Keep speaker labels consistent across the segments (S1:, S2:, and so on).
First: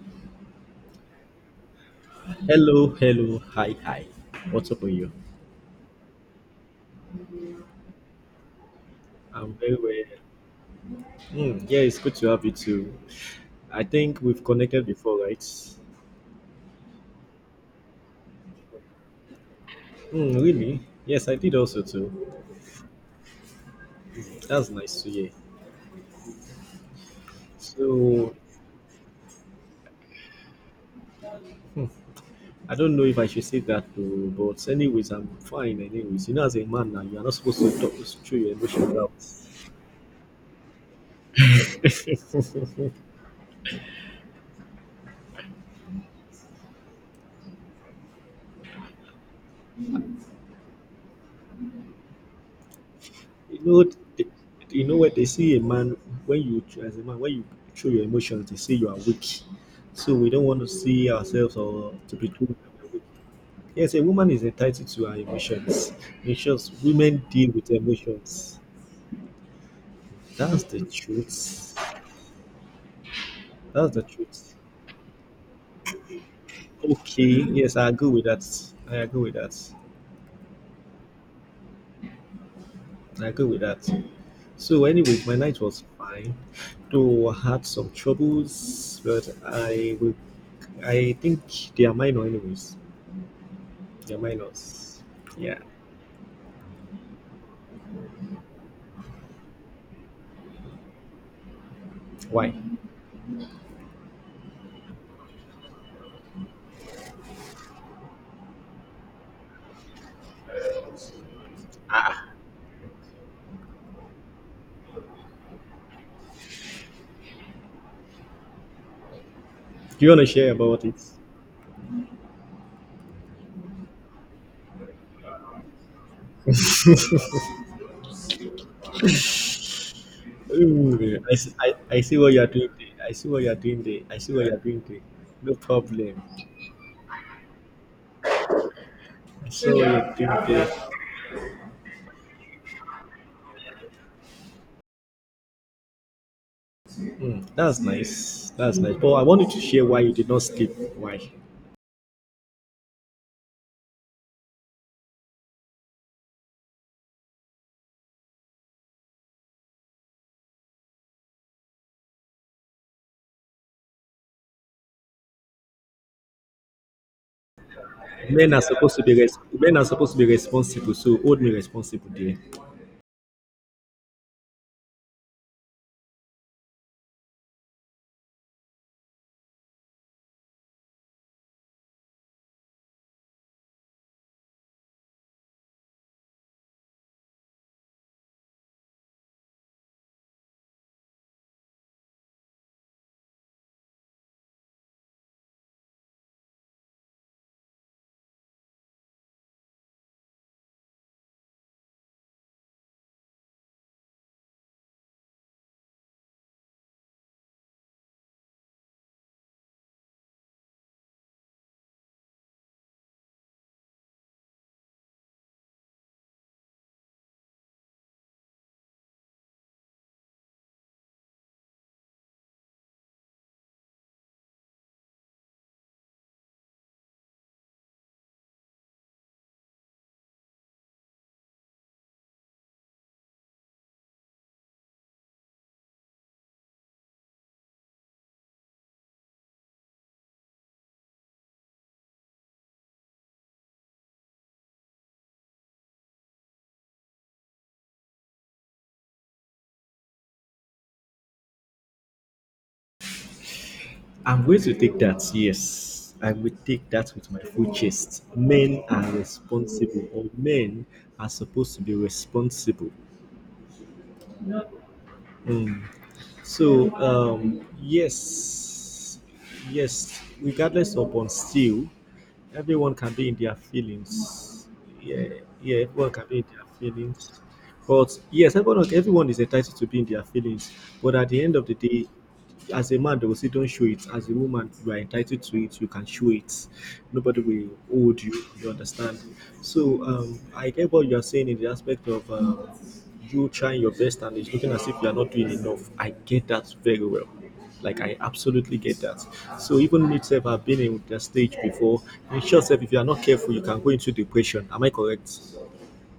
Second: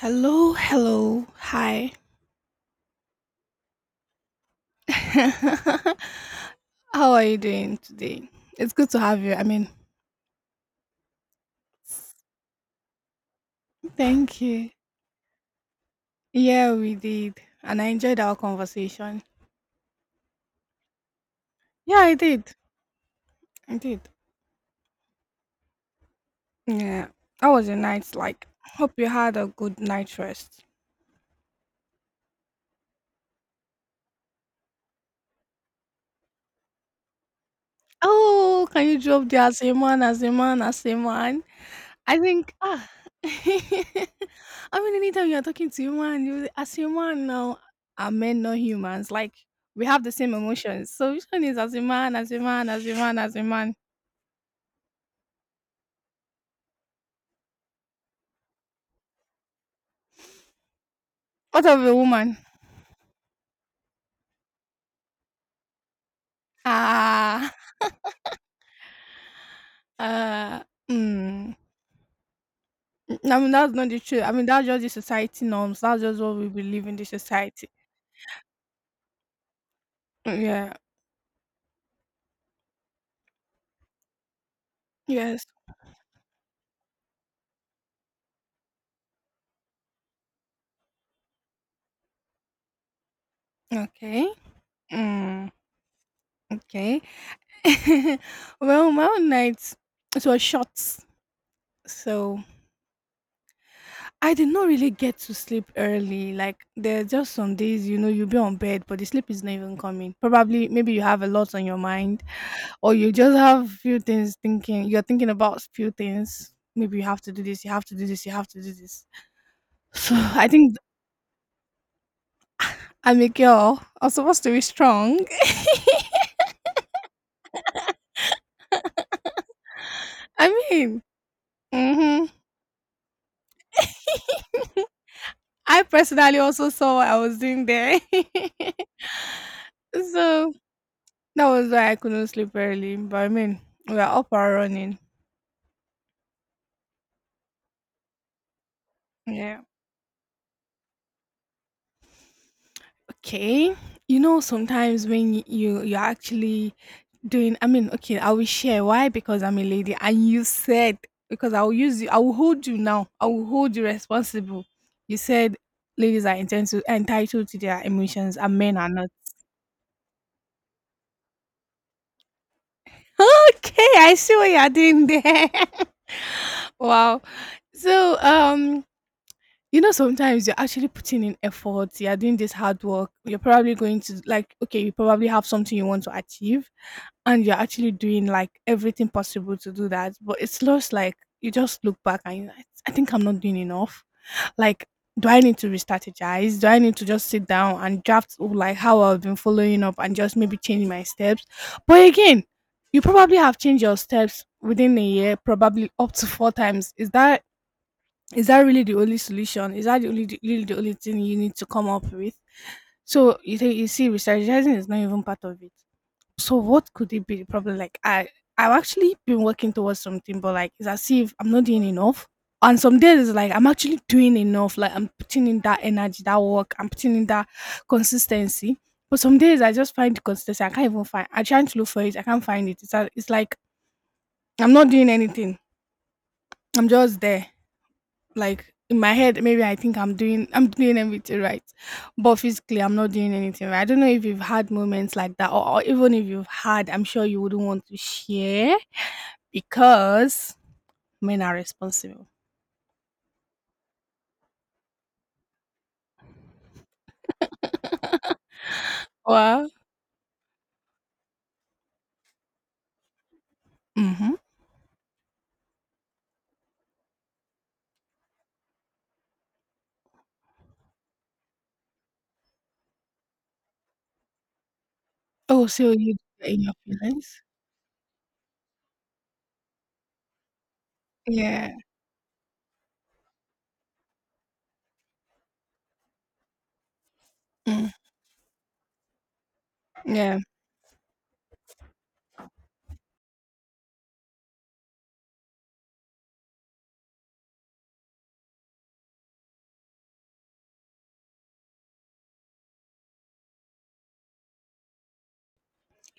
S1: Hello, hello, hi.
S2: Hello, hello, hi, hi. What's up with you?
S1: How are you doing today? It's good to have you. I
S2: I'm
S1: mean,
S2: very well. Mm, yeah, it's good to have you too. I think
S1: thank
S2: we've
S1: you.
S2: connected before, right?
S1: Yeah, we did. And I enjoyed our conversation.
S2: Mm, really? Yes, I did also
S1: Yeah,
S2: too.
S1: I did. I did.
S2: That's nice to hear.
S1: Yeah. How was your night
S2: So
S1: like? Hope you had a good night rest.
S2: I don't know if I should say that too, but anyways, I'm fine. Anyways, as a man now, you are not supposed to talk through your
S1: Oh, can
S2: emotions
S1: you
S2: out.
S1: drop the as a man, as a man, as a man? I think, ah, I mean, anytime you're talking to human, you as human now, are men not humans? Like we have the same emotions. So which one is as a man, as a man, as a man, as a
S2: You
S1: man?
S2: know, they, you know what they say. A man, when you show your emotions, they say you are weak. So we don't want to see ourselves
S1: What of a
S2: or to be
S1: woman?
S2: told that we're weak. Yes, a woman is entitled to her emotions. In short, women deal
S1: Ah,
S2: with emotions.
S1: uh,
S2: That's the
S1: mm.
S2: truth.
S1: I mean, that's not
S2: That's
S1: the
S2: the
S1: truth. I mean,
S2: truth.
S1: that's just the society norms. That's just what we believe in the
S2: Okay,
S1: society.
S2: yes, I agree with that. I agree with that.
S1: Yeah.
S2: I agree with that. So, anyways, my
S1: Yes.
S2: night was fine, though I had some troubles, but I will. I think they are minor, anyways. They are
S1: Okay.
S2: minors.
S1: Mm.
S2: Yeah.
S1: Okay. Well, my own night it was short, so
S2: Why? Do
S1: I did not really get to sleep early. Like there are just some days, you'll be on bed, but the sleep is not even coming. Probably, maybe you have a lot on your mind, or you just have few things thinking. You're thinking about few things. Maybe you have to do this. You have to do this. You have to do this.
S2: you
S1: So
S2: want to
S1: I
S2: share
S1: think
S2: about it?
S1: I'm a girl. I'm supposed to be strong. I mean,
S2: Ooh, I see, I see
S1: hmm
S2: what you're doing there. I see what you're doing there. I see what you're doing there. No
S1: I
S2: problem.
S1: personally also saw what I was doing there,
S2: I see what you're
S1: so
S2: doing there.
S1: that was why I couldn't sleep early. But I mean, we are up and running.
S2: Mm, that's nice. That's nice. But I wanted to
S1: Yeah.
S2: share why you did not sleep. Why?
S1: Okay. You know, sometimes when you're actually doing, I mean, okay, I will share why because I'm a lady, and you said because I will use you, I will hold you now, I will hold you responsible. You said ladies are entitled to their emotions,
S2: Men
S1: and
S2: are
S1: men are
S2: supposed to
S1: not.
S2: be res- men are supposed to be responsible, so hold me responsible there.
S1: Okay, I see what you are doing there. Wow. So, sometimes you're actually putting in effort, you're doing this hard work, you're probably going to, like, okay, you probably have something you want to achieve, and you're actually doing like everything possible to do that. But it's just like you just look back and you're like, I think I'm not doing enough. Like, do I need to re-strategize? Do I need to just sit down and draft oh, like how I've been following up and just maybe change my steps? But again, you probably have changed your steps within a year, probably up to four times. Is that really the only solution? Is that really the only thing you need to come up with? So you think, you see, strategizing is not even part of it. So what could it be the problem? Like I've actually been working towards something, but like it's as if I'm not doing enough. And some days it's like I'm actually doing enough. Like I'm putting in that energy, that work. I'm putting in that consistency. But some days I just find the consistency. I can't even find. I trying to look for it. I can't find it. It's like I'm not doing anything. I'm just there, like in my head, maybe I think I'm doing everything right. But physically I'm not doing anything right. I don't know if you've had moments like that, or even if you've had I'm sure you wouldn't want to share because men are responsible.
S2: I'm going to take that, yes. I will take that with my full chest. Men are
S1: Well.
S2: responsible or men are supposed to be responsible.
S1: Mm-hmm.
S2: So yes, yes. Regardless of on still, everyone can be in their feelings. Yeah,
S1: Oh,
S2: yeah.
S1: so
S2: Everyone
S1: you
S2: can be in
S1: in
S2: their
S1: your
S2: feelings.
S1: feelings.
S2: But yes, everyone is entitled to be in their feelings. But at the end of
S1: Yeah.
S2: the day, as a man, they will say, "Don't show it." As a woman, you are entitled to it. You can show it. Nobody will
S1: Mm.
S2: hold you. You understand? So
S1: Yeah.
S2: I get what you are saying in the aspect of you trying your best and it's looking as if you are not doing enough. I get that very well. Like I absolutely get that. So even me itself, I've been in that stage before. In short, self, if you are not careful, you can go into depression. Am I correct?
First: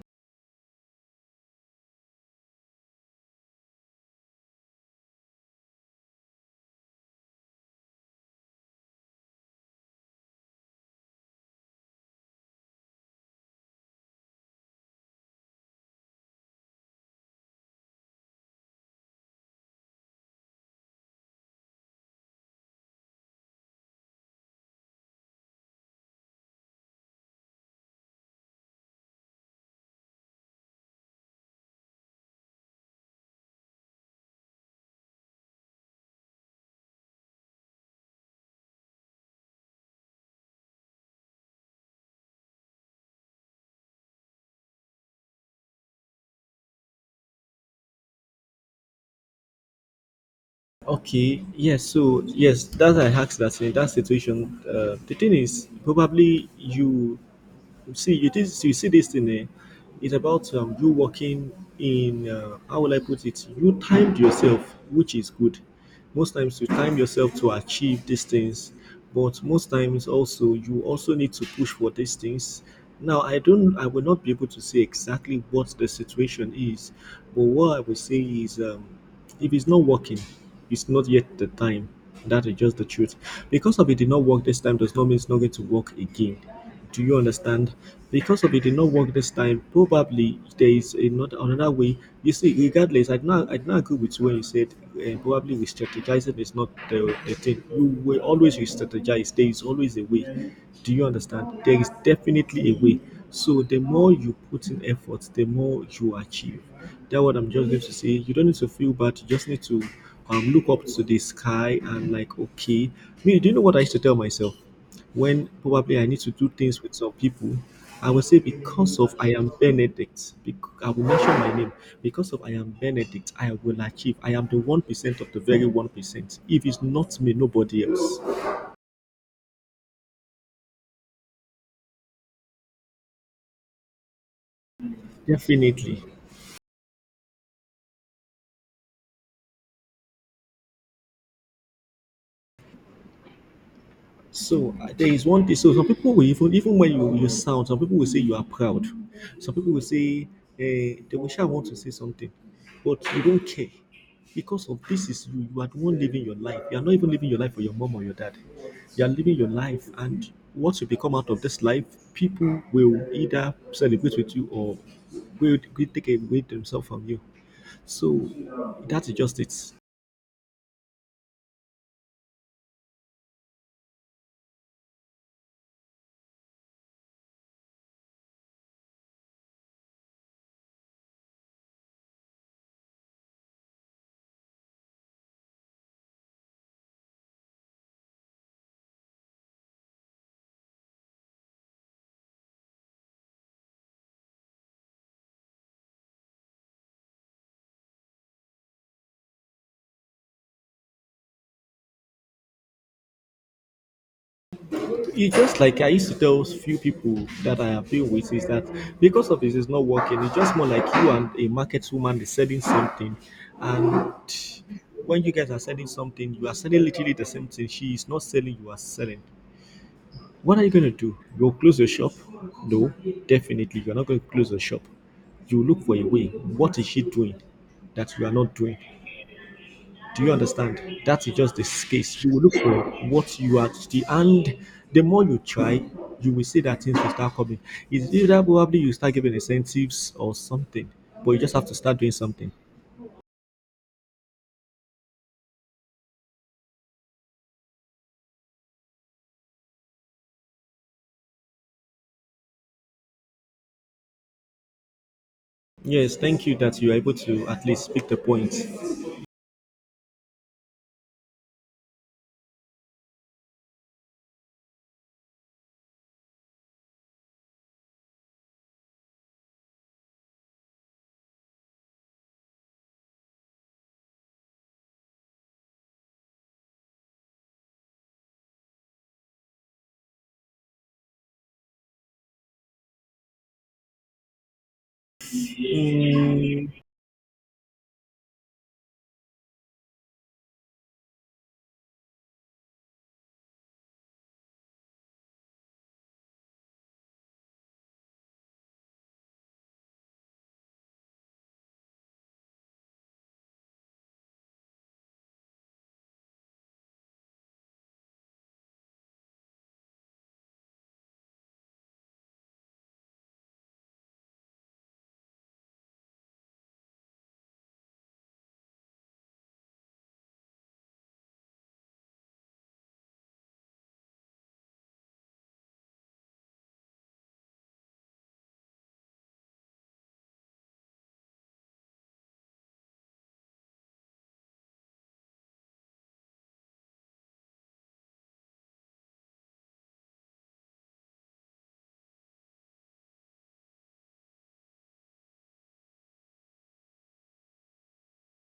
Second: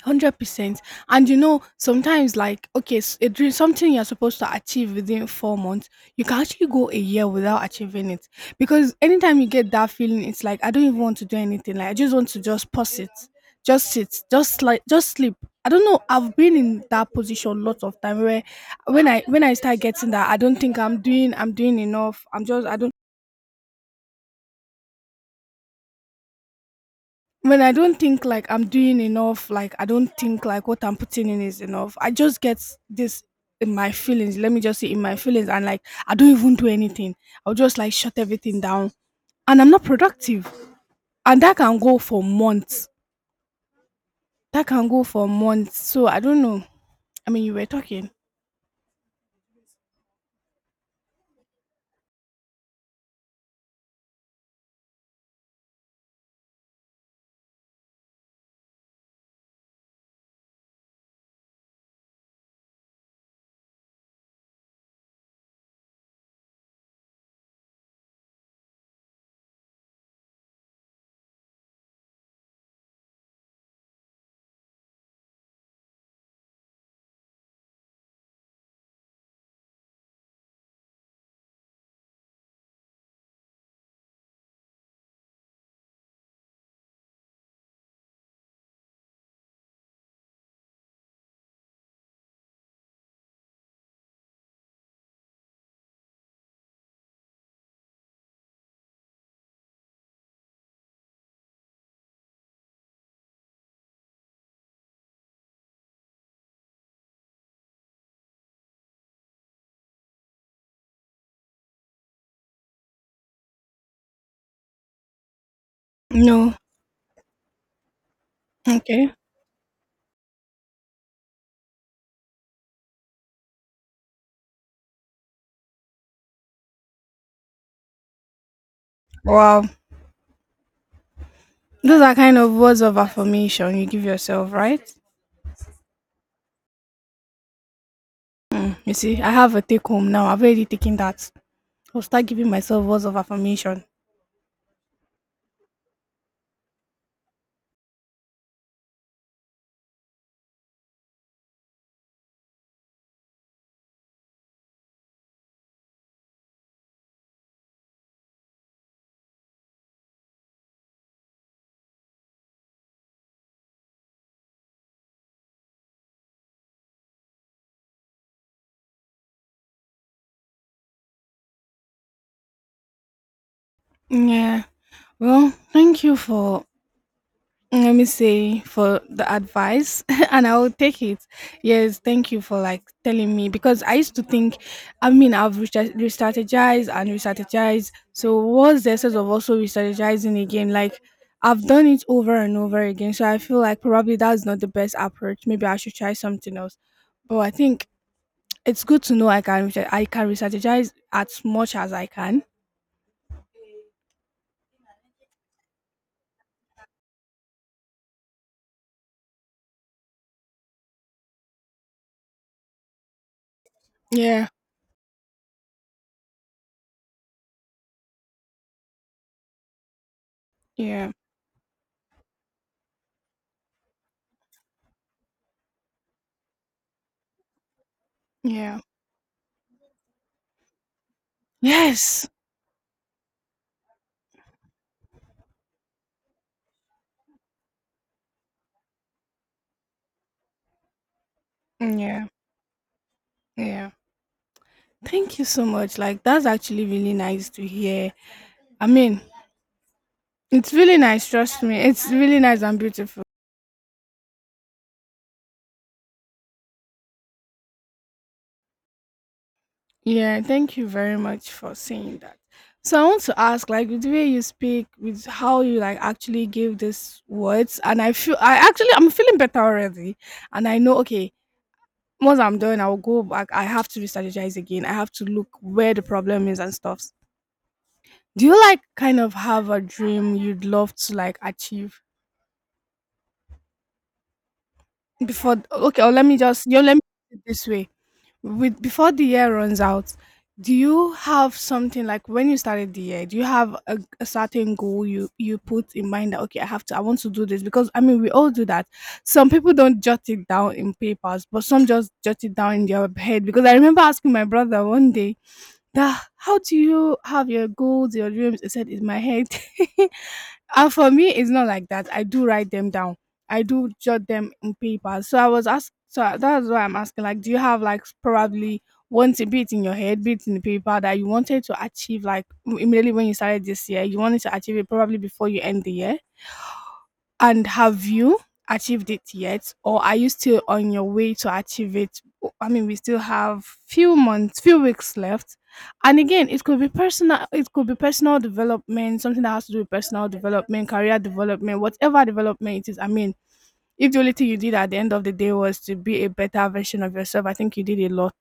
S1: 100%, and sometimes like okay, a dream, something you're supposed to achieve within 4 months, you can actually go a year without achieving it because anytime you get that feeling, it's like I don't even want to do anything. Like I just want to just pause it, just sit, just like just sleep. I don't know. I've been in that position lots of time where when I start getting that, I don't think I'm doing enough. I'm just I don't When I don't think like I'm doing enough, like I don't think like what I'm putting in is enough. I just get this in my feelings. Let me just say in my feelings, and like I don't even do anything. I'll just like shut everything down, and I'm not productive. And that can go for months. That can go for months. So I don't know. I mean, you were talking.
S2: Okay, yes, so yes, that's I asked that in that situation. The thing is, probably you see this thing it's about you working in how will I put it, you timed yourself, which is good. Most times you time yourself to achieve these things, but most times also you also need to push for these things. Now I will not be able to say exactly what the situation is, but what I will say is if it's not working, it's not yet the time. That is just the truth. Because of it did not work this time does not mean it's not going to work again. Do you understand? Because of it did not work this time, probably there is another way. You see, regardless, I do not agree with you when you said probably re-strategizing is not the thing. You will always re-strategize. There is always a way. Do you understand? There is definitely a way. So the more you put in effort, the more you achieve. That what I'm just going to say. You don't need to feel bad. You just need to look up to the sky and like, okay, me. Do you know what I used to tell myself when probably I need to do
S1: No.
S2: things with some people? I would say because
S1: Okay.
S2: of I am Benedict. Because I will mention my name. Because of I am Benedict, I will achieve. I am the 1% of the very 1%. If it's not me, nobody else.
S1: Wow. Those are kind of words of affirmation you give yourself, right?
S2: Definitely.
S1: You see, I have a take home now. I've already taken that. I'll start giving myself words of affirmation.
S2: So there is one thing. So some people will even when you sound, some people will say you are proud. Some people will say they will shall want to say something, but you don't care because of this is you. You are the one living your life. You are not even living your life for your mom or your dad. You are living your life, and once you become out of this life, people will either celebrate with you or will take away themselves from you. So that's just it.
S1: Yeah. Well, thank you for, let me say, for the advice and I'll take it. Yes, thank you for like telling me because I used to think, I mean, I've re strategized and re strategized. So what's the essence of also re strategizing again? Like I've done it over and over again. So I feel like probably that's not the best approach. Maybe I should try something else. But I think it's good to know I can re strategize as much as I can.
S2: It's just like I used to tell few people that I have deal with, is that because of this is not working, it's just more like you and a market woman is selling something. And
S1: Yeah.
S2: when you guys are selling something, you are selling literally the same thing. She is not selling, you are selling. What are you gonna
S1: Yeah.
S2: do? You'll close your shop? No, definitely you're not gonna close the shop. You look for a way. What is she doing that you are not doing?
S1: Yeah.
S2: Do you understand? That is just the space.
S1: Yes.
S2: You will look for what you are to see, and the more you try, you will see that things will start coming. It's either probably you start giving incentives or something, but you just have to start
S1: Mm,
S2: doing
S1: yeah,
S2: something.
S1: yeah. Thank you so much. Like that's actually really nice to hear. I mean, it's really nice, trust me. It's really nice and beautiful.
S2: Yes, thank you that you are able to at least speak the point.
S1: Yeah, thank you very much for saying that. So I want to ask, like with the way you speak, with how you like actually give these words, and I feel I'm feeling better already. And I know okay, once I'm done, I will go back. I have to re-strategize again. I have to look where the problem is and stuff. Do you like kind of have a dream you'd love to like achieve? Before okay, or let me just you Let me put it this way. With Before the year runs out, do you have something like when you started the year, do you have a certain goal you put in mind that okay, I want to do this, because I mean we all do that. Some people don't jot it down in papers, but some just jot it down in their head because I remember asking my brother one day that how do you have your goals, your dreams? He said in my head. For me, it's not like that. I do write them down. I do jot them in paper. So I was asked. So that's why I'm asking. Like, do you have like probably one to bit in your head, bit in the paper that you wanted to achieve? Like immediately when you started this year, you wanted to achieve it probably before you end the year. And have you achieved it yet, or are you still on your way to achieve it? I mean, we still have few months, few weeks left. And again, it could be personal. It could be personal development, something that has to do with personal development, career development, whatever development it is. I mean, if the only thing you did at the end of the day was to be a better version of yourself, I think you did a lot.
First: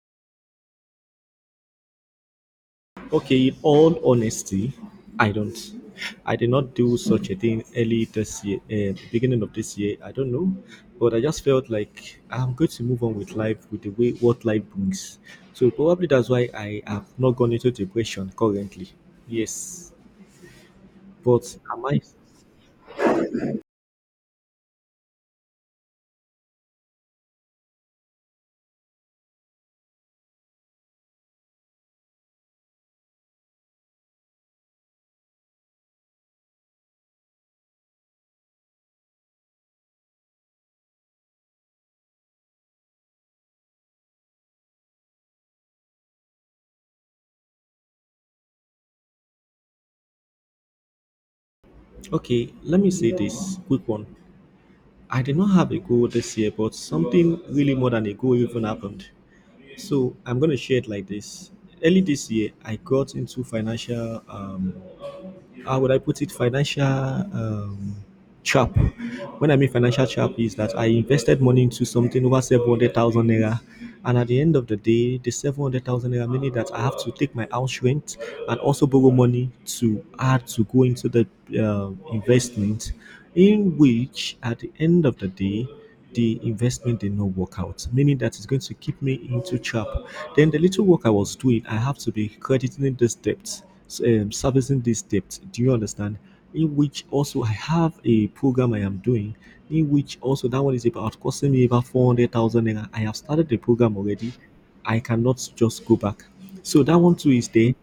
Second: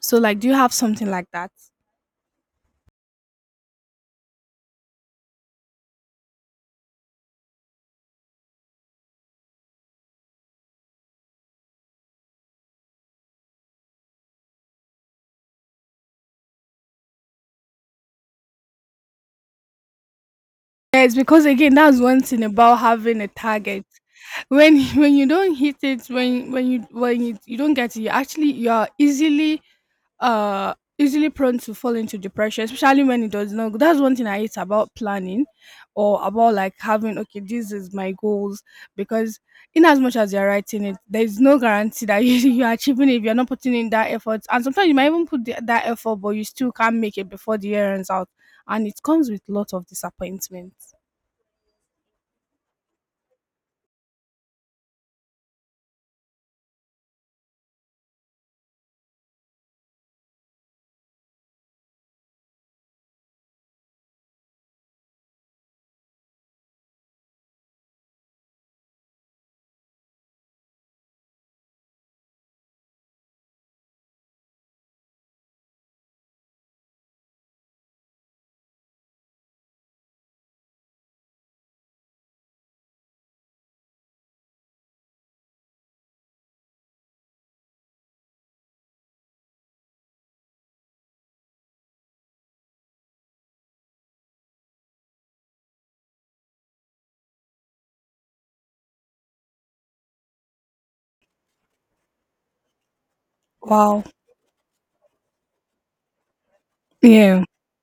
S1: So, like, do you have something like that?
S2: Okay, in all honesty, I don't. I did not do such a thing early this year, beginning of this year. I don't know, but I just felt like I'm going to move on with life with the way what life brings. So probably that's why I have not gone into depression currently. Yes,
S1: Yes, because
S2: but
S1: again,
S2: am
S1: that's
S2: I?
S1: one thing about having a target. When when you don't hit it, when you don't get it, you are easily easily prone to fall into depression, especially when it does not go. That's one thing I hate about planning, or about like having okay, this is my goals. Because in as much as you're writing it, there is no guarantee that you're achieving it if you're not putting in that effort. And sometimes you might even put that effort, but you still can't make it before the year ends out, and it comes with lot of disappointment.
S2: Okay, let me say this quick one. I did not have a goal this year, but something really more than a goal even happened. So I'm gonna share it like this. Early this year, I got into financial. How would I put it? Financial trap. When I mean financial trap, is that I invested money into something over 700,000 naira, and at the end of the day, the 700,000 naira meaning that I have to take my house rent and also borrow money to add to go into the investment, in which at the end of the day the investment did not work out, meaning that it's going to keep me into trap. Then the little work I was doing, I have to be crediting this debt, servicing this debt. Do you understand? In which also I have a program I am doing, in which also that one is about costing me about 400,000 naira. I have started the program
S1: Wow.
S2: already. I cannot just go back. So that one too
S1: Yeah.
S2: is there.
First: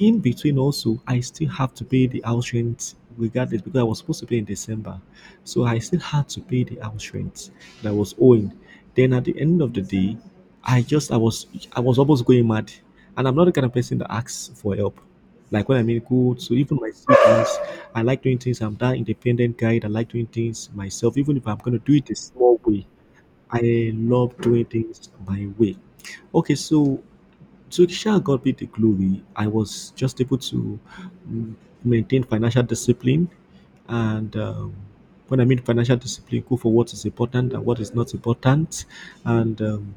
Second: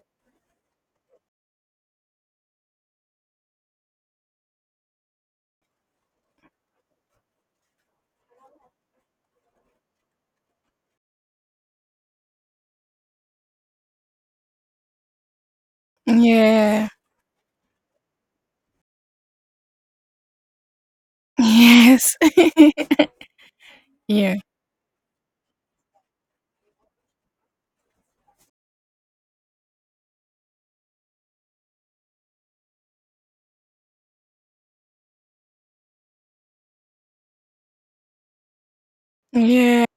S2: In between also, I still have to pay the house rent regardless because I was supposed to pay in December. So I still had to pay the house rent that I was owing. Then at the end of the day, I just I was I was almost going mad. And I'm not the kind of person that asks for help. Like when I mean good, so even
S1: Yeah.
S2: my siblings, I like doing things. I'm that independent guy that like doing things myself, even if I'm gonna do it
S1: Yes.
S2: a small way. I
S1: Yeah.
S2: love doing things my way. Okay, so Kisha got me the glory. I was just able to mm, maintain financial discipline, and when I mean financial discipline, go for what is important and what is not important, and
S1: Yeah.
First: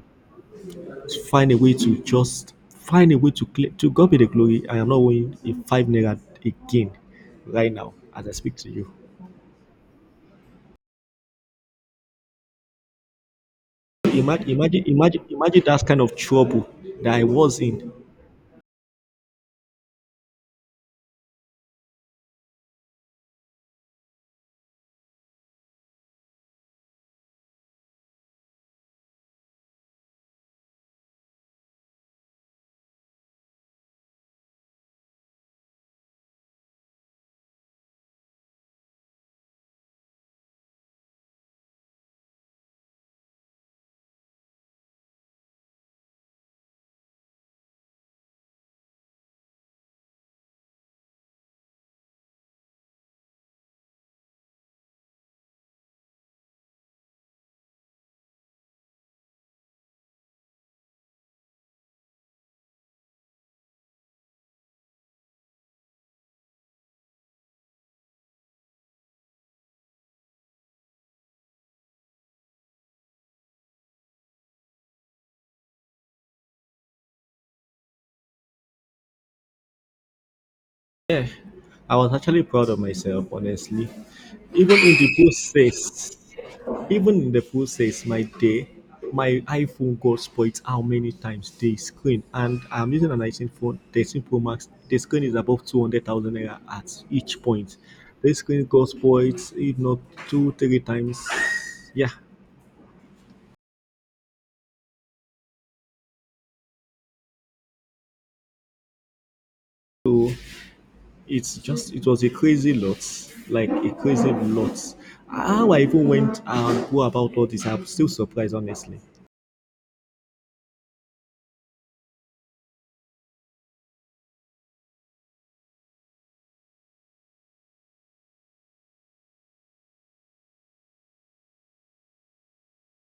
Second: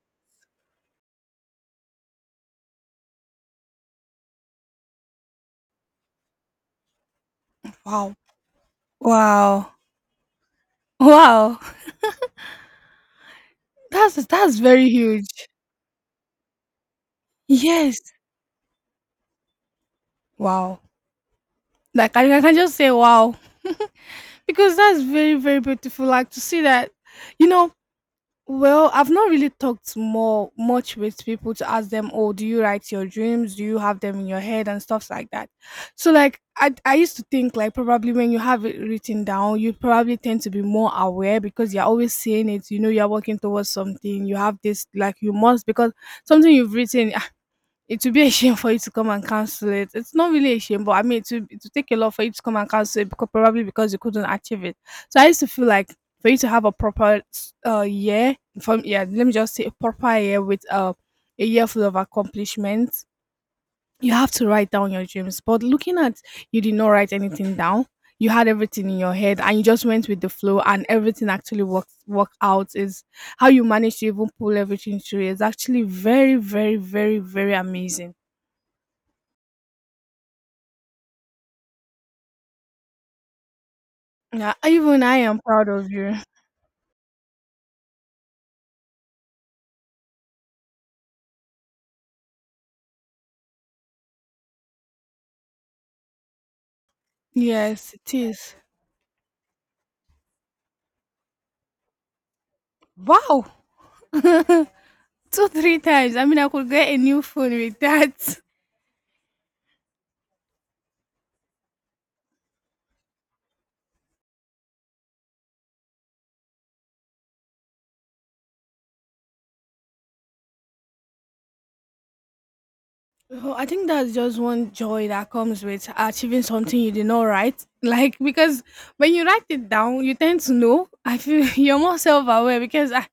S2: find a way to clear, to God be the glory. I am not owing a 5 naira again right now
S1: Wow.
S2: as I speak to you.
S1: Wow. Wow. That's
S2: Imagine,
S1: that's
S2: imagine,
S1: very
S2: imagine,
S1: huge.
S2: imagine that kind of trouble that I was in.
S1: Yes. Wow. Like I can just say wow because that's very very beautiful. Like to see that, you know, Well, I've not really talked more much with people to ask them, "Oh, do you write your dreams? Do you have them in your head and stuff like that?" So, like, I used to think like probably when you have it written down, you probably tend to be more aware because you're always seeing it. You know, you're working towards something. You have this like you must, because something you've written, it will be a shame for you to come and cancel it. It's not really a shame, but I mean, it will take a lot for you to come and cancel it because probably because you couldn't achieve it. So I used to feel like for you to have a proper let me just say a proper year with a year full of accomplishments, you have to write down your dreams. But looking at you did not write anything down. You had everything in your head and you just went with the flow and everything actually worked out is how you managed to even pull everything through is actually very, very, very, very amazing.
S2: Yeah, I was actually proud of myself, honestly.
S1: Yeah,
S2: Even in
S1: even
S2: the
S1: I am
S2: post
S1: proud of you.
S2: says, even in the post says, my day, my iPhone got spoiled how many times the screen, and I'm using an iPhone phone, 13 Pro Max. The screen is above 200,000 naira at each point.
S1: Yes, it
S2: The
S1: is.
S2: screen got spoiled, if not two, three times. Yeah,
S1: Wow. Two, three times. I mean, I could get a new phone with that.
S2: so it was a crazy lot, like a crazy lot. How I even went and go about all this, I'm still surprised, honestly.
S1: Oh, I think that's just one joy that comes with achieving something you did not write. Like, because when you write it down, you tend to know. I feel you're more self aware because I,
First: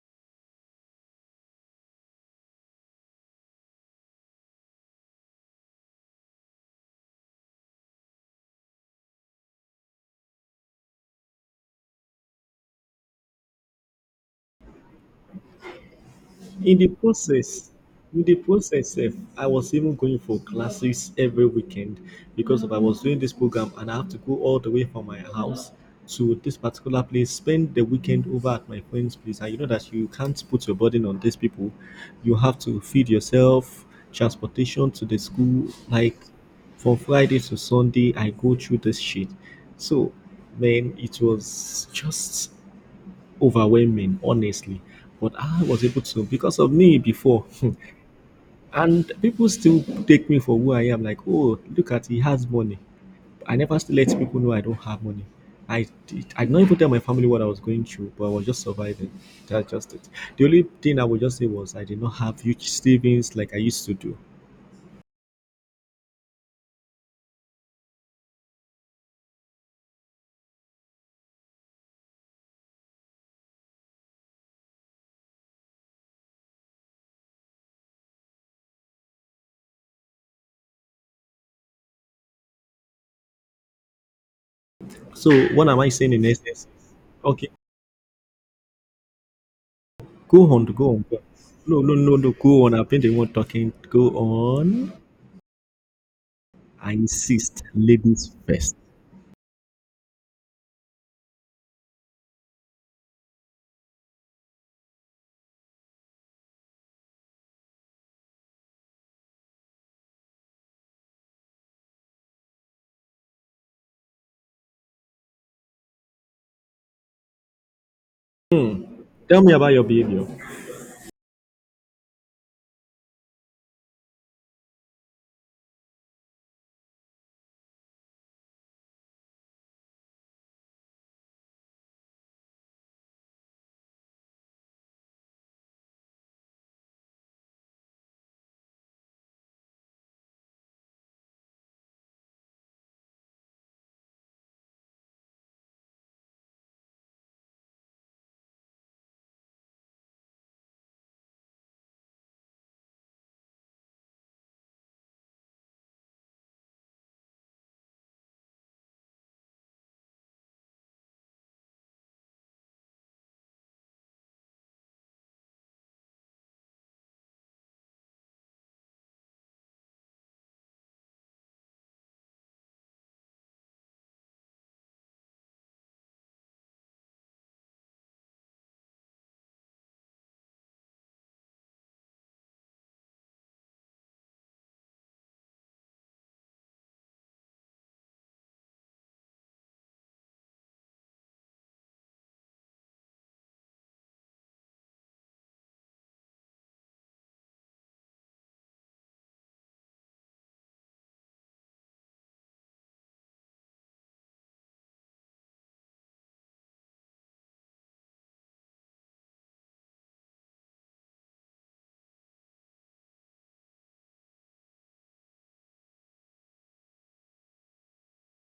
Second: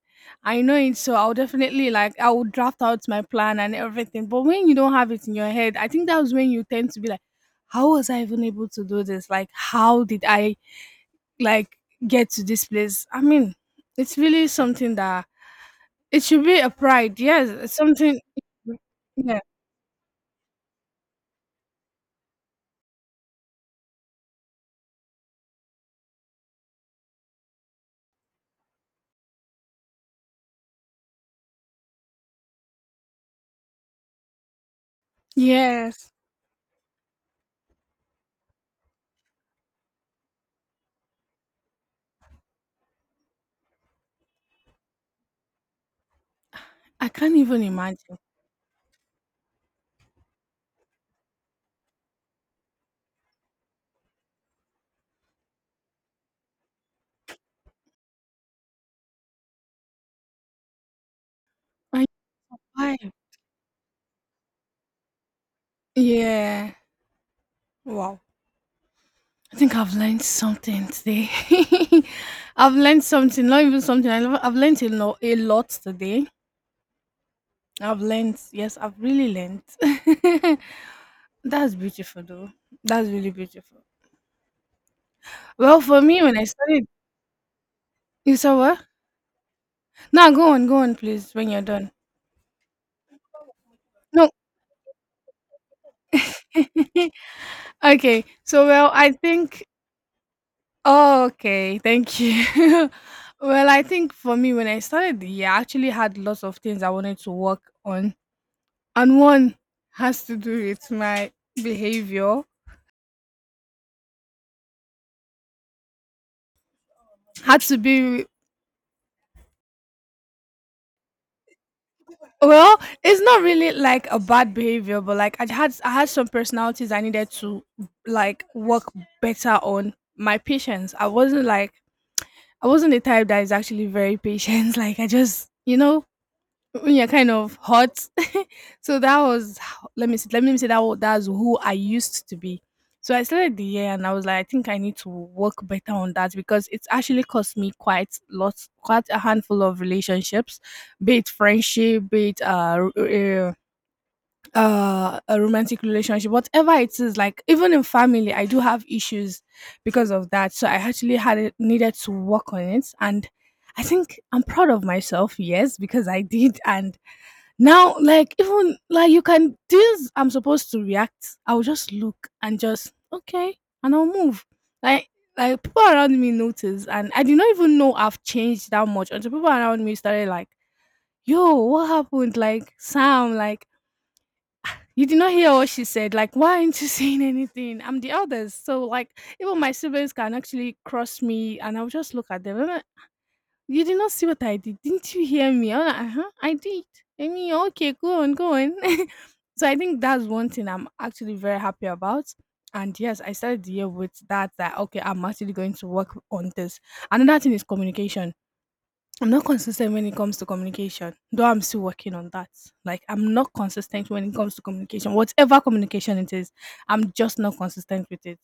S1: I know it. So I'll definitely, like, I will draft out my plan and everything. But when you don't have it in your head, I think that's when you tend to be like, how was I even able to do this? Like, how did I like get to this place. I mean, it's really something that it should be a
S2: in the
S1: pride. Yes,
S2: process
S1: it's something.
S2: in the process, sef
S1: Yeah.
S2: I was even going for classes every weekend because of I was doing this program and I have to go all the way from my house to this particular place, spend the weekend over at my friend's place, and you know that you can't put your burden on these people. You have to feed yourself, transportation to the school.
S1: Yes.
S2: Like from Friday to Sunday, I go through this shit. So man, it was just overwhelming, honestly. But I was able to because of me
S1: I can't
S2: before,
S1: even imagine.
S2: and people still take me for who I am. Like, oh, look at he has money. I never still let people know I don't have money. I did not even tell my family what I was going through, but I was just surviving. That's just it. The only thing I would just say was I did
S1: And
S2: not have huge
S1: why?
S2: savings like I used to do.
S1: Yeah. Wow. I think I've learned something today. I've learned something, not even something. I've learned a lot today. I've learned. Yes, I've really learned. That's beautiful, though. That's really beautiful.
S2: So what
S1: Well,
S2: am I
S1: for
S2: saying
S1: me,
S2: in
S1: when I
S2: essence?
S1: started,
S2: Okay,
S1: you saw what? Now
S2: go
S1: go
S2: on,
S1: on, go
S2: go
S1: on,
S2: on. Go on.
S1: please. When you're
S2: No,
S1: done.
S2: no, no, no, go on. I've been the one talking. Go
S1: No.
S2: on. I insist,
S1: Okay.
S2: ladies
S1: So,
S2: first.
S1: well, I think oh, okay. Thank you. Well, I think for me, when I started the year, I actually had lots of things I wanted to work on. And one has to do with my behavior. Had to be
S2: Tell me about your behavior.
S1: Well, it's not really like a bad behavior, but like I had some personalities I needed to like work better on my patience. I wasn't the type that is actually very patient. Like I just you know when you're kind of hot. So let me see, let me say that wa- that's who I used to be. So I started the year and I was like, I think I need to work better on that because it's actually cost me quite lots, quite a handful of relationships, be it friendship, be it a romantic relationship, whatever it is. Like even in family, I do have issues because of that. So I actually had it, needed to work on it, and I think I'm proud of myself. Yes, because I did, and now, like even like you can things I'm supposed to react, I'll just look and just okay, and I'll move. Like like people around me notice, and I did not even know I've changed that much until people around me started like, "Yo, what happened?" Like Sam, like you did not hear what she said. Like why aren't you saying anything? I'm the eldest, so like even my siblings can actually cross me, and I'll just look at them. You did not see what I did. Didn't you hear me? I'm like, uh-huh, I did. I mean, okay, go on, go on. So I think that's one thing I'm actually very happy about. And yes, I started the year with that, that, okay, I'm actually going to work on this. Another thing is communication. I'm not consistent when it comes to communication, though I'm still working on that. Like, I'm not consistent when it comes to communication. Whatever communication it is, I'm just not consistent with it.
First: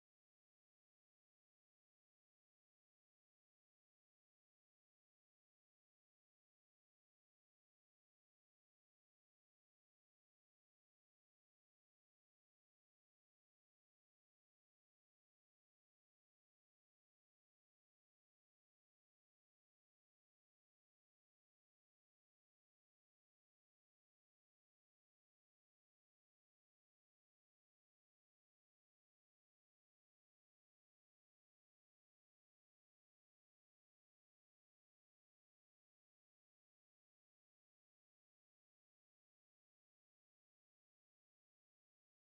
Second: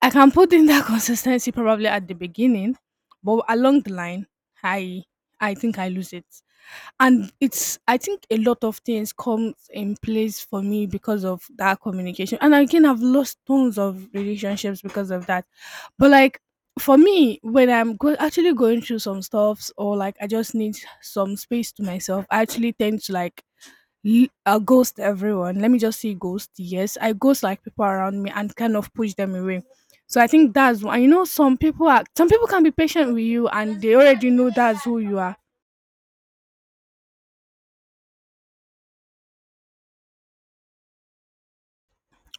S1: I can put in that consistency probably at the beginning, but along the line, I I think I lose it. And it's I think a lot of things comes in place for me because of that communication. And again, I've lost tons of relationships because of that. But like for me when actually going through some stuffs or like I just need some space to myself I actually tend to like ghost everyone. Let me just say ghost. Yes, I ghost like people around me and kind of push them away. So I think that's why you know some people are some people can be patient with you and they already know that's who you are.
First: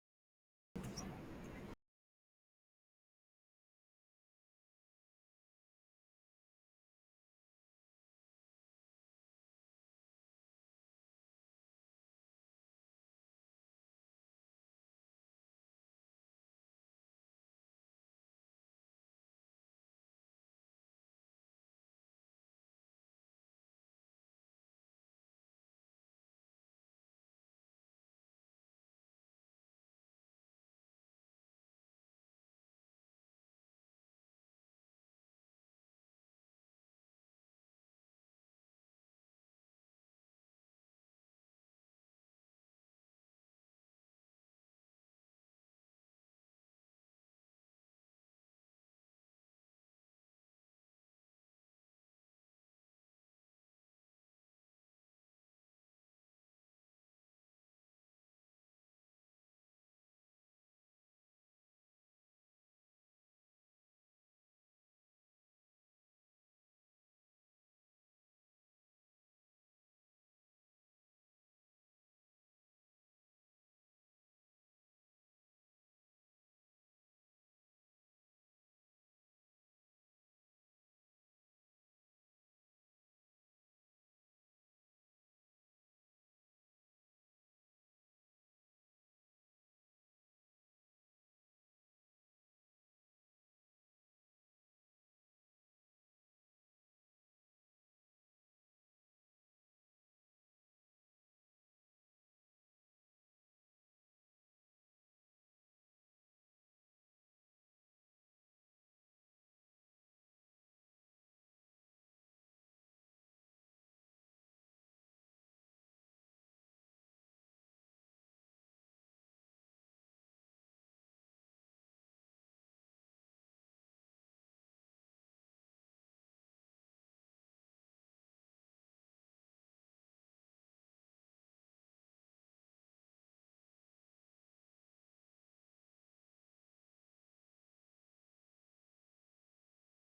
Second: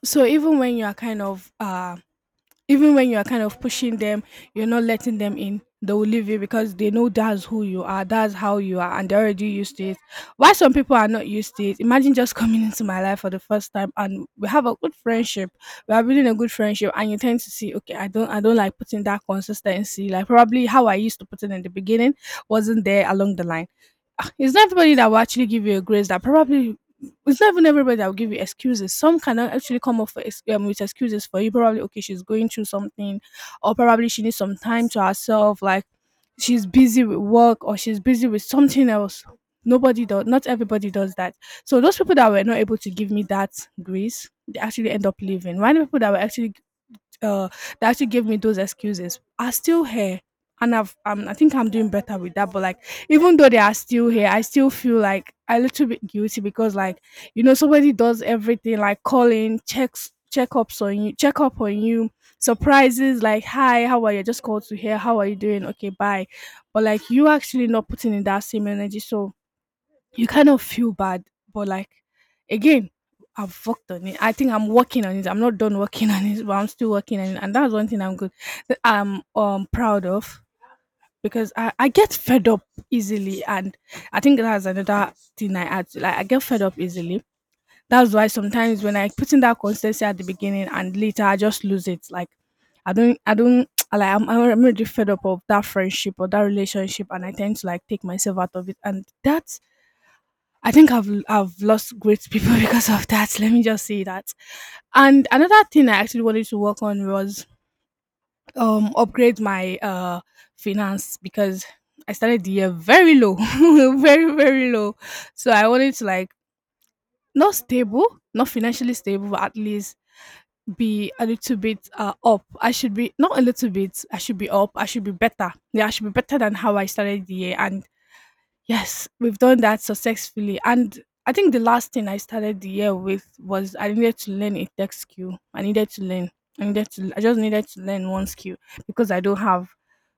S1: So even when you are kind of pushing them, you're not letting them in. They will leave you because they know that's who you are, that's how you are, and they're already used to it. Why some people are not used to it? Imagine just coming into my life for the first time, and we have a good friendship. We are building a good friendship, and you tend to see, okay, I don't like putting that consistency. Like probably how I used to put it in the beginning wasn't there along the line. Ah, it's not everybody that will actually give you a grace that probably it's not even everybody that will give you excuses. Some cannot actually come up for, with excuses for you. Probably, okay, she's going through something, or probably she needs some time to herself. Like she's busy with work, or she's busy with something else. Nobody does, not everybody does that. So those people that were not able to give me that grace, they actually end up leaving. Why the people that were actually uh that actually gave me those excuses are still here and I've I think I'm doing better with that. But like, even though they are still here, I still feel like a little bit guilty because like, somebody does everything like calling, checkups on you, check up on you, surprises like, hi, how are you? Just called to hear how are you doing? Okay, bye. But like, you actually not putting in that same energy, so you kind of feel bad, but like again, I've worked on it. I think I'm working on it. I'm not done working on it, but I'm still working on it. And that's one thing I'm good that I'm proud of because I get fed up easily and I think that's another thing I add to like I get fed up easily. That's why sometimes when I put in that consistency at the beginning and later I just lose it. Like I don't like I'm already fed up of that friendship or that relationship and I tend to like take myself out of it and that I think I've lost great people because of that. Let me just say that. And another thing I actually wanted to work on was upgrade my finance because I started the year very low, very very low. So I wanted to like not stable, not financially stable, but at least be a little bit up. I should be not a little bit. I should be up. I should be better. Yeah, I should be better than how I started the year. And yes, we've done that successfully. And I think the last thing I started the year with was I needed to learn a tech skill. I needed to learn. I needed to. I just needed to learn one skill because I don't have.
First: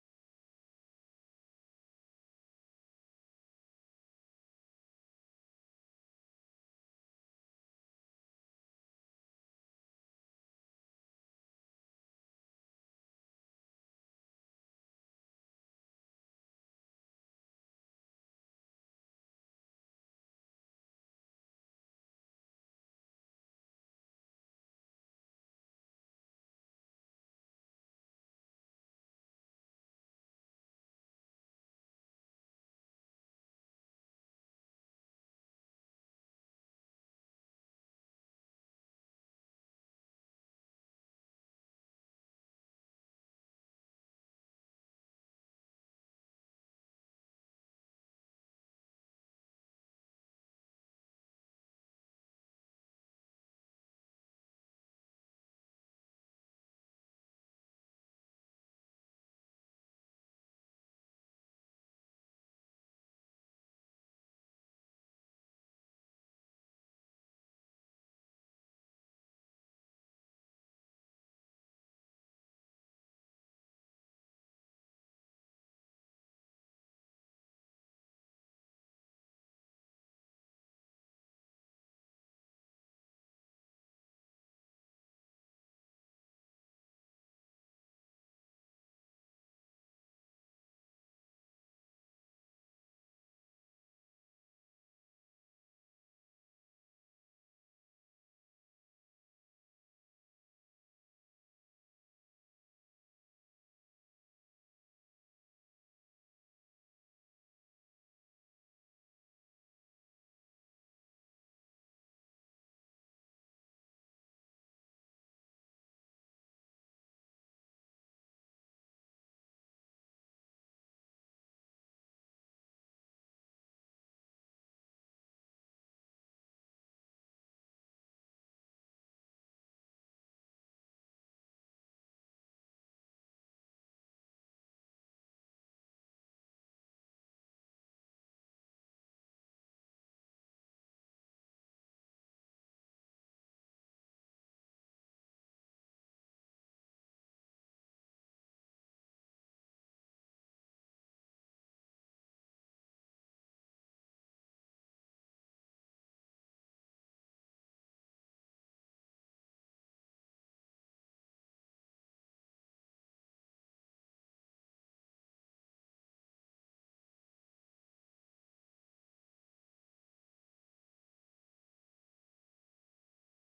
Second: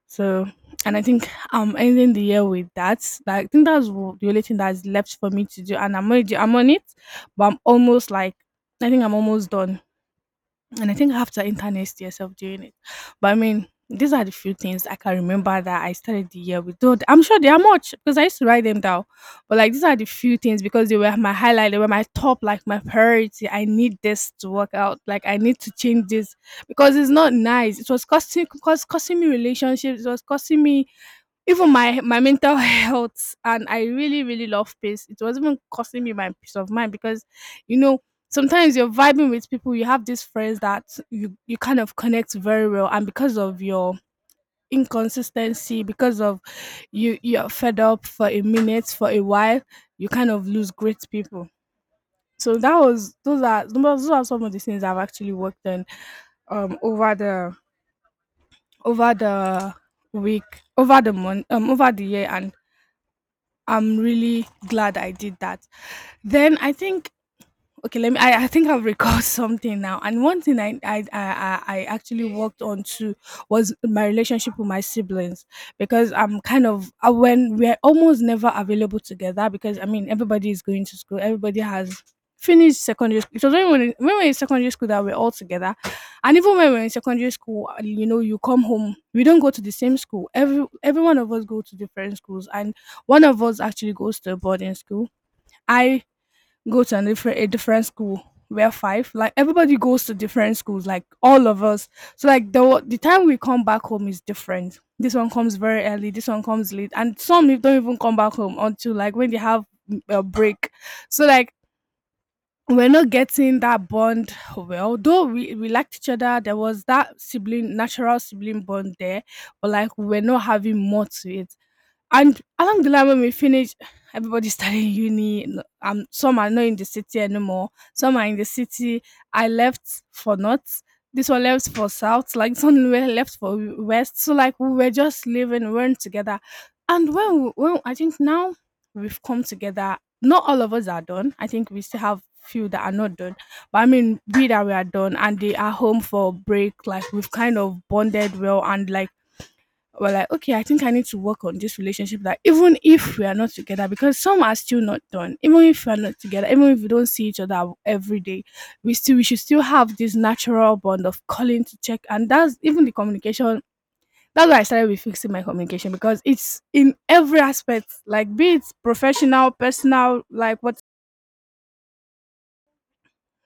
S1: So, and I think I'm ending the year with that. Like, I think that's the only thing that's left for me to do, and I'm on it, but I'm almost like I think I'm almost done and I think after internet see yourself doing it. But I mean, these are the few things I can remember that I started the year with. Though I'm sure there are much because I used to write them down. But like these are the few things because they were my highlight, they were my top, like my priority. I need this to work out. Like I need to change this because it's not nice. It was costing me relationships, it was costing me even my my mental health and I really, really love peace. It was even costing me my peace of mind because you know, sometimes you're vibing with people, you have these friends that you kind of connect very well and because of your inconsistency, because of you you're fed up for a minute, for a while, you kind of lose great people. So that was those are some of the things I've actually worked on um over the over the week over the month over the year and I'm really glad I did that. Then I think, okay, let me, I think I've recalled something now. And one thing I actually worked on too was my relationship with my siblings, because I'm kind of when we're almost never available together. Because I mean, everybody is going to school, everybody has finished secondary school. It was when we were in secondary school that we are all together. And even when we're in secondary school, you come home, we don't go to the same school, every one of us go to different schools, and one of us actually goes to a boarding school. I go to a different school. We're five. Like, everybody goes to different schools, like all of us. So, like, the time we come back home is different. This one comes very early. This one comes late, and some don't even come back home until, like, when they have a break. So, like, we're not getting that bond well. Though we liked each other, there was that sibling, natural sibling bond there, but like, we're not having more to it. And along the line, when we finish, everybody started uni. Some are not in the city anymore. Some are in the city. I left for north. This one left for south. Like, some were left for west. So, like, we were just living, we weren't together. And when I think now, we've come together. Not all of us are done. I think we still have few that are not done. But I mean, we that we are done and they are home for break. Like, we've kind of bonded well, and like, we're like, okay, I think I need to work on this relationship. That even if we are not together, because some are still not done, even if we are not together, even if we don't see each other every day, we should still have this natural bond of calling to check. And that's even the communication. That's why I started with fixing my communication, because it's in every aspect, like, be it professional, personal, like what,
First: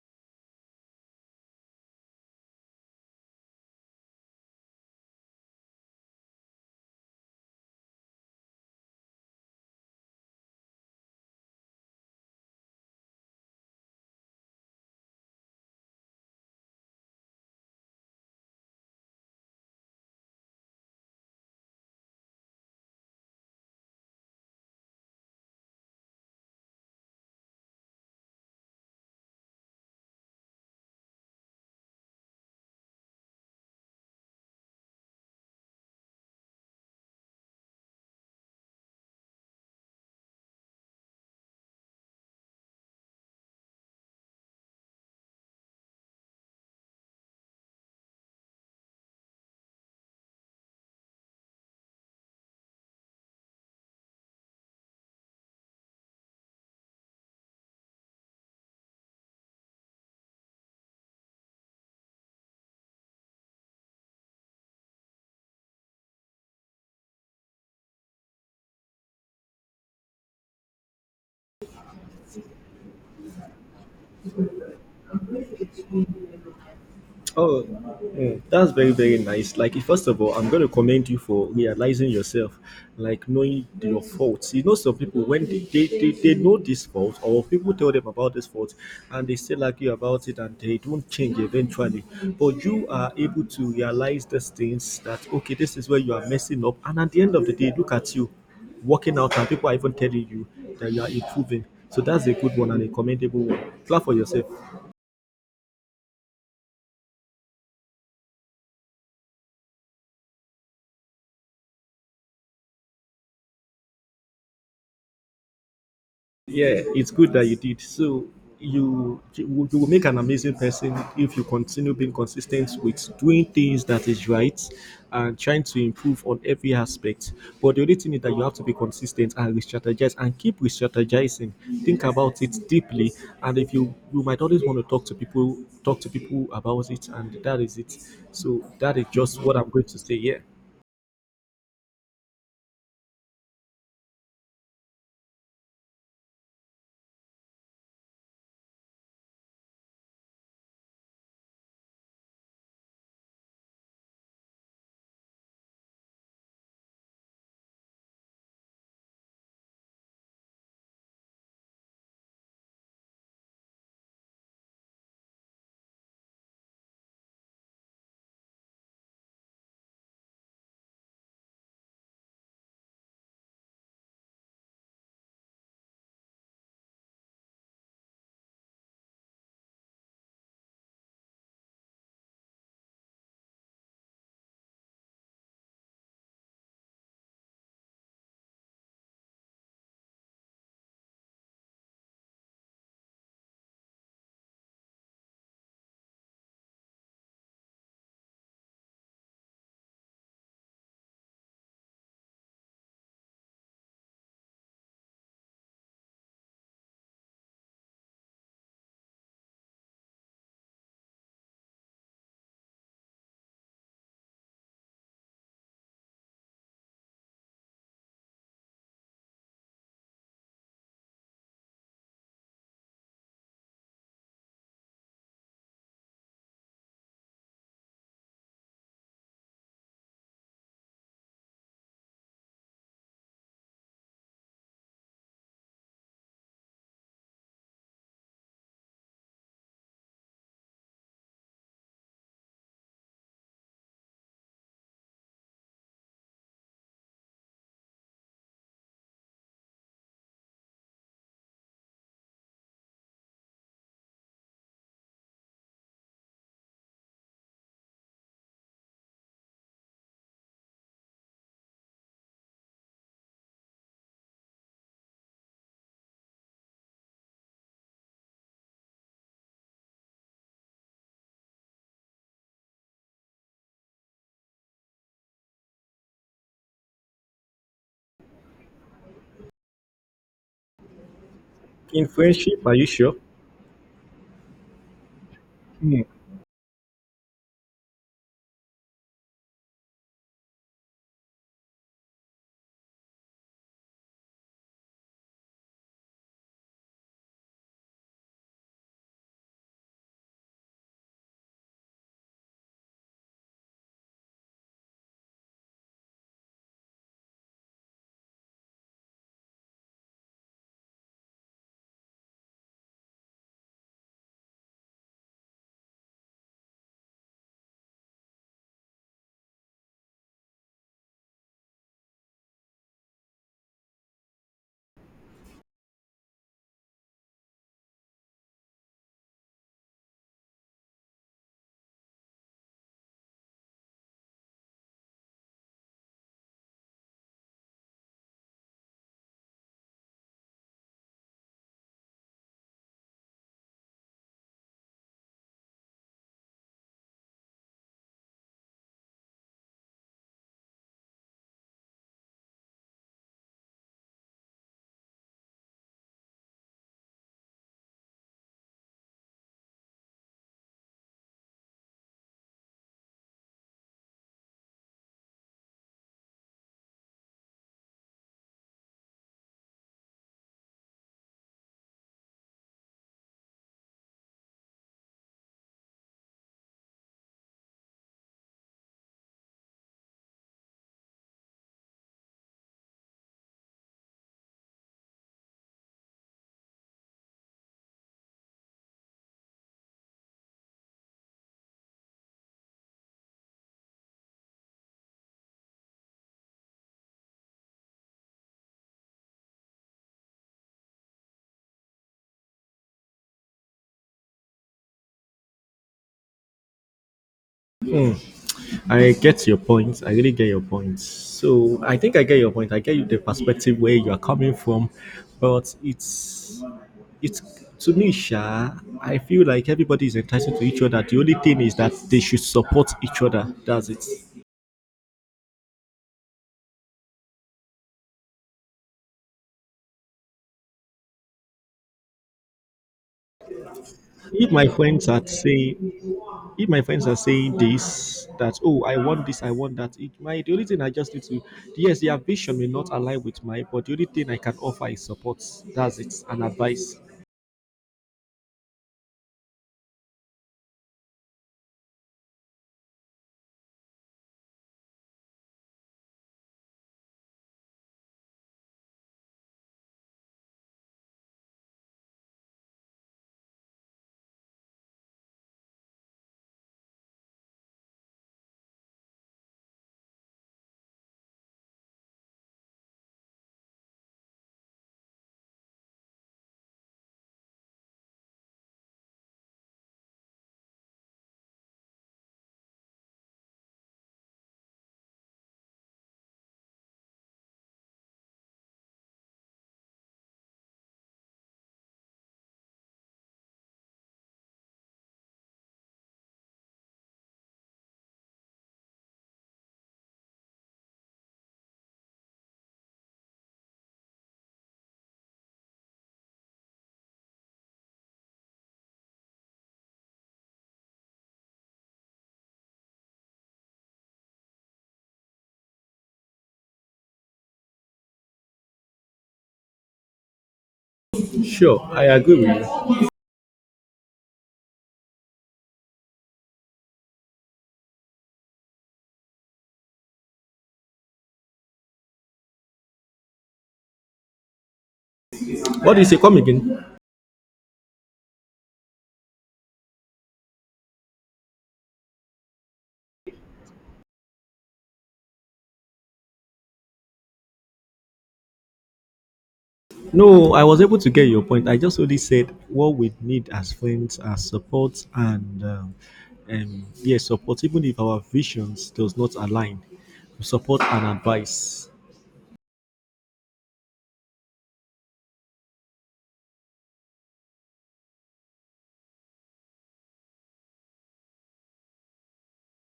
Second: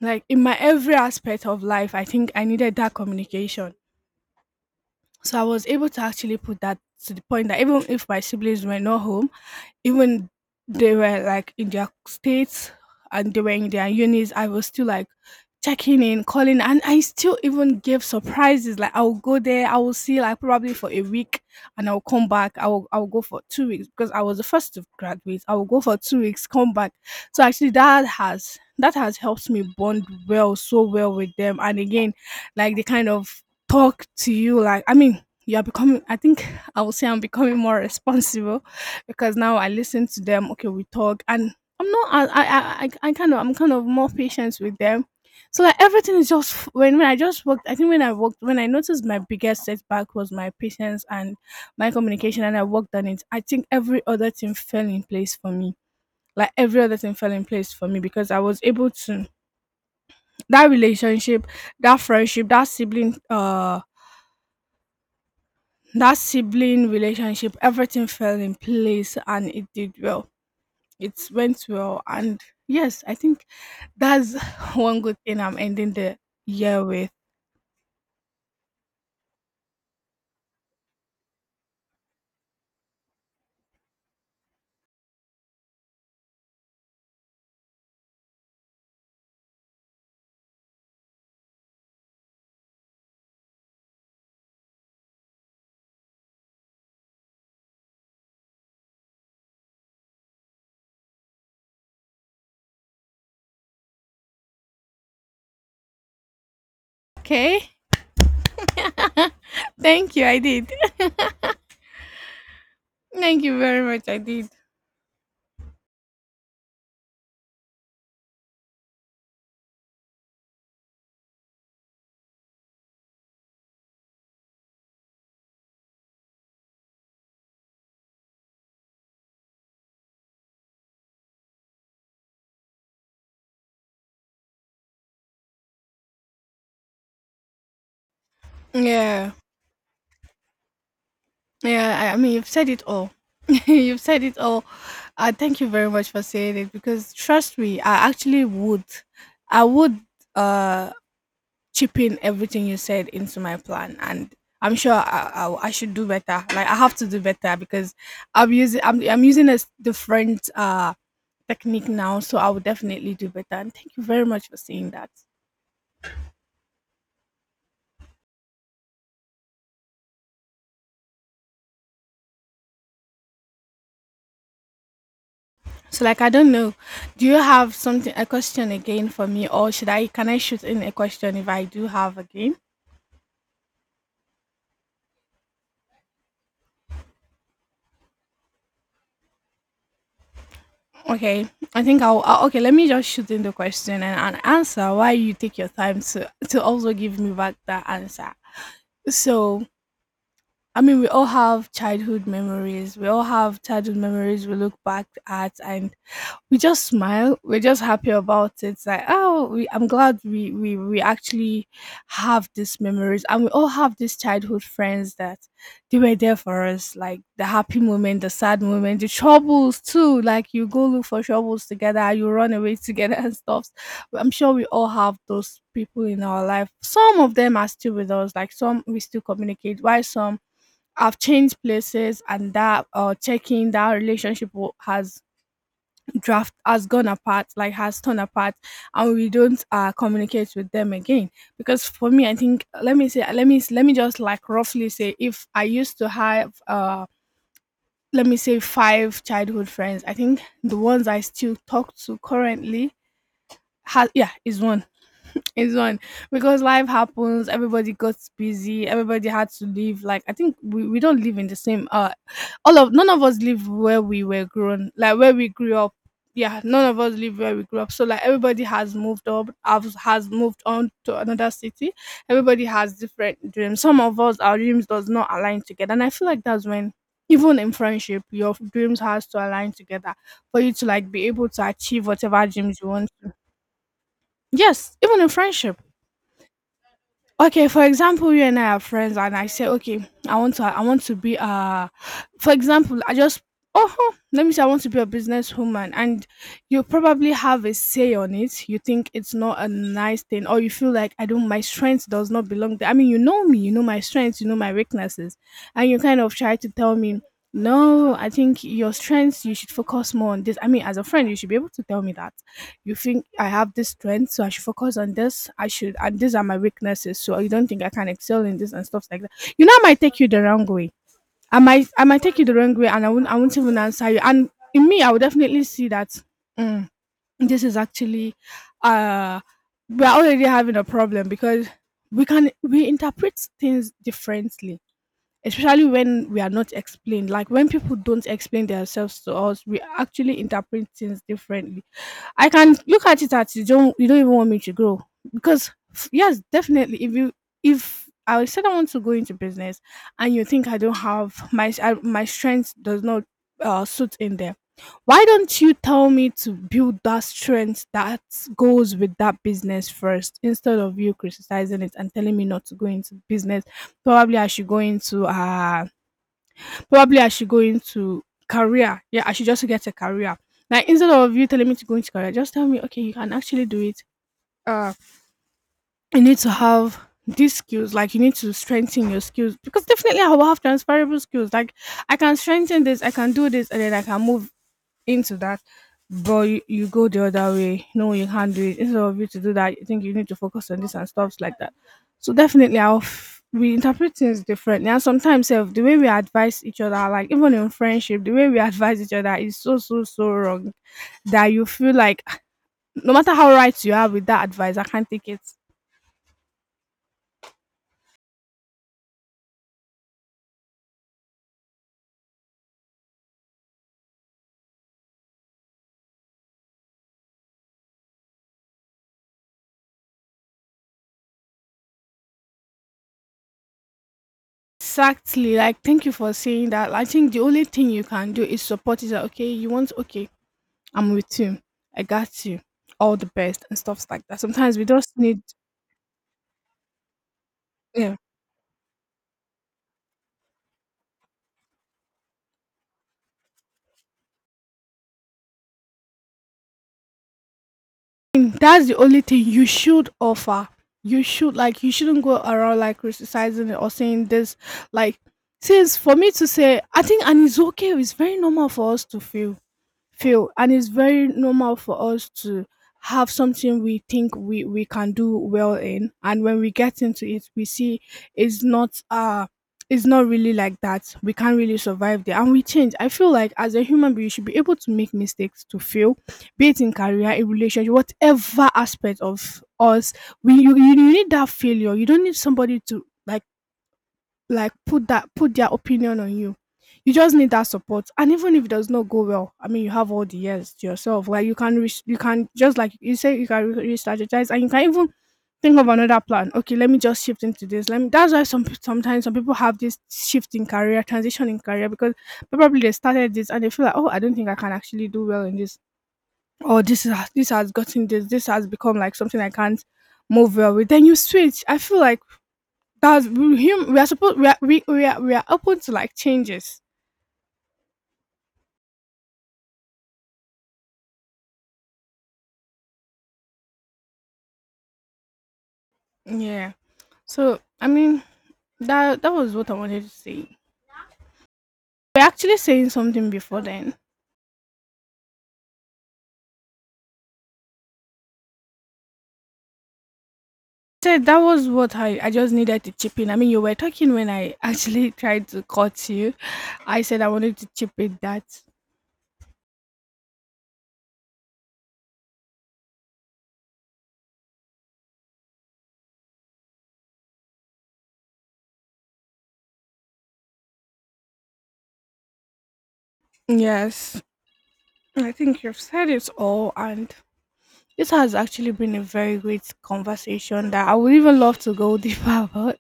S1: like in my every aspect of life. I think I needed that communication. So I was able to actually put that to the point that even if my siblings were not home, even, they were like in their states, and they were in their unis, I was still like checking in, calling, and I still even gave surprises, like, I'll go there, I will see, like, probably for a week, and I'll come back, I'll go for 2 weeks, because I was the first to graduate, I will go for 2 weeks, come back. So actually, that has helped me bond well, so well with them. And again, like, they kind of talk to you, like, I mean, you're becoming, I think, I will say, I'm becoming more responsible, because now I listen to them. Okay, we talk, and I'm not. I kind of I'm kind of more patient with them. So like, everything is just when I just worked. I think when I worked, when I noticed my biggest setback was my patience and my communication, and I worked on it. I think every other thing fell in place for me. Like, every other thing fell in place for me, because I was able to that relationship, that friendship, that sibling relationship, everything fell in place and it did well. It went well, and yes, I think that's one good thing I'm ending the year with.
S2: Oh, that's very, very nice. Like, first of all, I'm going to commend you for realizing yourself, like knowing your faults. You know, some people, when they know this fault, or people tell them about this fault, and they still argue about it and they don't change eventually. But you are able to realize these things that, okay, this is where you are messing up. And at the end of the day, look at you working out, and people are even telling you that you are improving. So that's a good one and a commendable one. Clap for yourself.
S1: Okay, thank you. I did. Thank you very much. I did.
S2: Yeah, it's good that you did. So you will make an amazing person if you continue being consistent with doing things that is right and trying to improve on every aspect. But the only thing is that you have to be consistent and re-strategize and keep re-strategizing. Think about it deeply, and if you might always want to talk to people about it, and that is it. So that is
S1: Yeah,
S2: just what I'm going to say. Yeah.
S1: yeah. I mean, you've said it all. You've said it all. Thank you very much for saying it, because trust me, I actually would. I would. Uh, Chipping everything you said into my plan, and I'm sure, I should do better. Like, I have to do better, because I'm using a different technique now. So I will definitely do better, and thank you very much for saying that. So like, I don't know, do you have something, a question again for me, or should I can I shoot in a question if I do have again? Okay, I think I'll okay, let me just shoot in the question, and answer why you take your time to also give me back that answer. So, I mean, we all have childhood memories. We all have childhood memories we look back at, and we just smile. We're just happy about it. It's like, oh, I'm glad we actually have these memories. And we all have these childhood friends that they were there for us. Like the happy moment, the sad moment, the troubles too. Like, you go look for troubles together, you run away together and stuff. I'm sure we all have those people in our life. Some of them are still with us. Like, some we still communicate, while some I've changed places, and that checking that relationship has draft has gone apart, like, has torn apart, and we don't communicate with them again. Because for me, I think, let me just, like, roughly say, if I used to have let me say, five childhood friends, I think the ones I still talk to currently has yeah is one. It's on, because life happens. Everybody got busy. Everybody had to leave. Like, I think we don't live in the same. All of None of us live where we were grown. Like, where we grew up. Yeah, none of us live where we grew up. So like, everybody has moved up. Has moved on to another city. Everybody has different dreams. Some of us, our dreams does not align together. And I feel like that's when, even in friendship, your dreams has to align together for you to, like, be able to
S2: In
S1: achieve whatever
S2: friendship, are
S1: dreams
S2: you
S1: you want
S2: sure?
S1: to. Yes, even in friendship, okay, for example, you and I are friends, and I say, okay, I want to be for example, I just oh huh, let me say, I want to be a businesswoman, and you probably have a say on it, you think it's not a nice thing, or you feel like I don't my strength does not belong there. I mean, you know me, you know my strengths, you know my weaknesses, and you kind of try to tell me, no, I think your strengths, you should focus more on this. I mean, as a friend, you should be able to tell me that. You think I have this strength, so I should focus on this. I should, and these are my weaknesses. So you don't think I can excel in this and stuff like that. You know, I might take you the wrong way. I might take you the wrong way, and I won't even answer you. And in me, I would definitely see that, mm, this is actually, uh, we're already having a problem, because we interpret things differently, especially when we are not explained, like when people don't explain themselves to us, we actually interpret things differently. I can look at it as you don't even want me to grow. Because, yes, definitely, if I said I want to go into business, and you think I don't have my my strength does not suit in there, why don't you tell me to build that strength that goes with that business first, instead of you criticizing it and telling me not to go into business? Probably I should go into uh Probably I should go into career. Yeah, I should just get a career. Like, instead of you telling me to go into career, just tell me, okay, you can actually do it. Uh you need to have these skills, like, you need to strengthen your skills, because definitely I will have transferable skills. Like, I can strengthen this, I can do this, and then I can move into that, but you go the other way. No, you can't do it. Instead of you to do that, you think you need to focus on this and stuffs like that. So definitely, we interpret things differently, and sometimes self the way we advise each other, like, even in friendship, the way we advise each other is so so so wrong that you feel like no matter how right you are with that advice, I can't take it.
S2: I get your point. I really get your point. So I think I get your point. I get you the perspective where you are coming from, but it's to me, Sha. I feel like everybody is entitled to each other. The only thing is that they should support each other. That's it.
S1: Exactly. Like, thank you for saying that. I think the only thing you can do is support. Is that okay? You want okay? I'm with you. I got you. All the best and stuffs like that.
S2: If my
S1: Sometimes we
S2: friends
S1: just
S2: are
S1: need.
S2: saying, if my friends are saying
S1: Yeah.
S2: this, that oh, I want this, I want that. It my the only thing I just need to, yes, their vision may not align with mine, but the only thing I can offer is support. That's it, and advice.
S1: And that's the only thing you should offer. You should, like, you shouldn't go around, like, criticizing it or saying this, like, since for me to say, I think and it's okay, it's very normal for us to feel. fail. And it's very normal for us to have something we think we can do well in, and when we get into it, we see it's not uh it's not really like that, we can't really survive there, and we change. I feel like, as a human being, you should be able to make mistakes, to fail, be it in career, in relationship, whatever aspect of us, you need that failure. You don't need somebody to, like, put that put their opinion on you. You just need that support. And even if it does not go well, I mean, you have all the years to yourself. Like, you can just, like, you say, you can re- strategize, and you can even think of another plan. Okay, let me just shift into this. Let me That's why some some people have this shift in career, transition in career, because probably they started this and they feel like, oh, I don't think I can actually do well in this. Or this is this has gotten this, this has become, like, something I can't move well with. Then you switch. I feel like that's him, we are supposed we are open to, like, changes.
S2: Sure, I agree with you.
S1: Yeah, so I mean, that was what I wanted to say. We're actually saying something before then.
S2: What do you say? Come again?
S1: Said that was what I just needed to chip in. I mean, you were talking when I actually tried to cut you. I said I wanted to chip in that.
S2: No, I was able to get your point. I just only said what we need as friends are support and yes, support. Even if our visions does not align, support and advice.
S1: Yes, I think you've said it all, and this has actually been a very great conversation that I would even love to go deeper about.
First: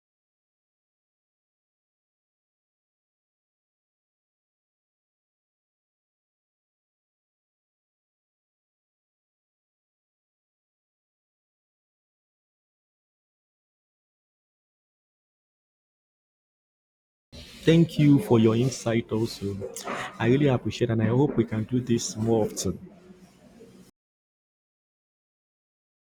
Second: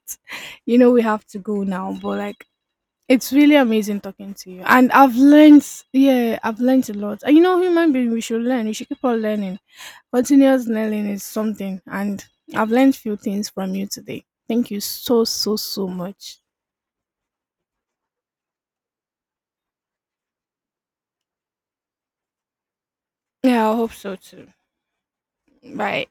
S1: You know, we have to go now, but like, it's really amazing talking to you. And I've learned, yeah, I've learned a lot. And you know, human being, we should learn. We should keep on learning. Continuous learning is something. And I've learned few things from you today. Thank you, so, so, so much.
S2: Thank you for your insight. Also, I really appreciate, and I hope we can do this more often.
S1: Yeah, I hope so too. Bye.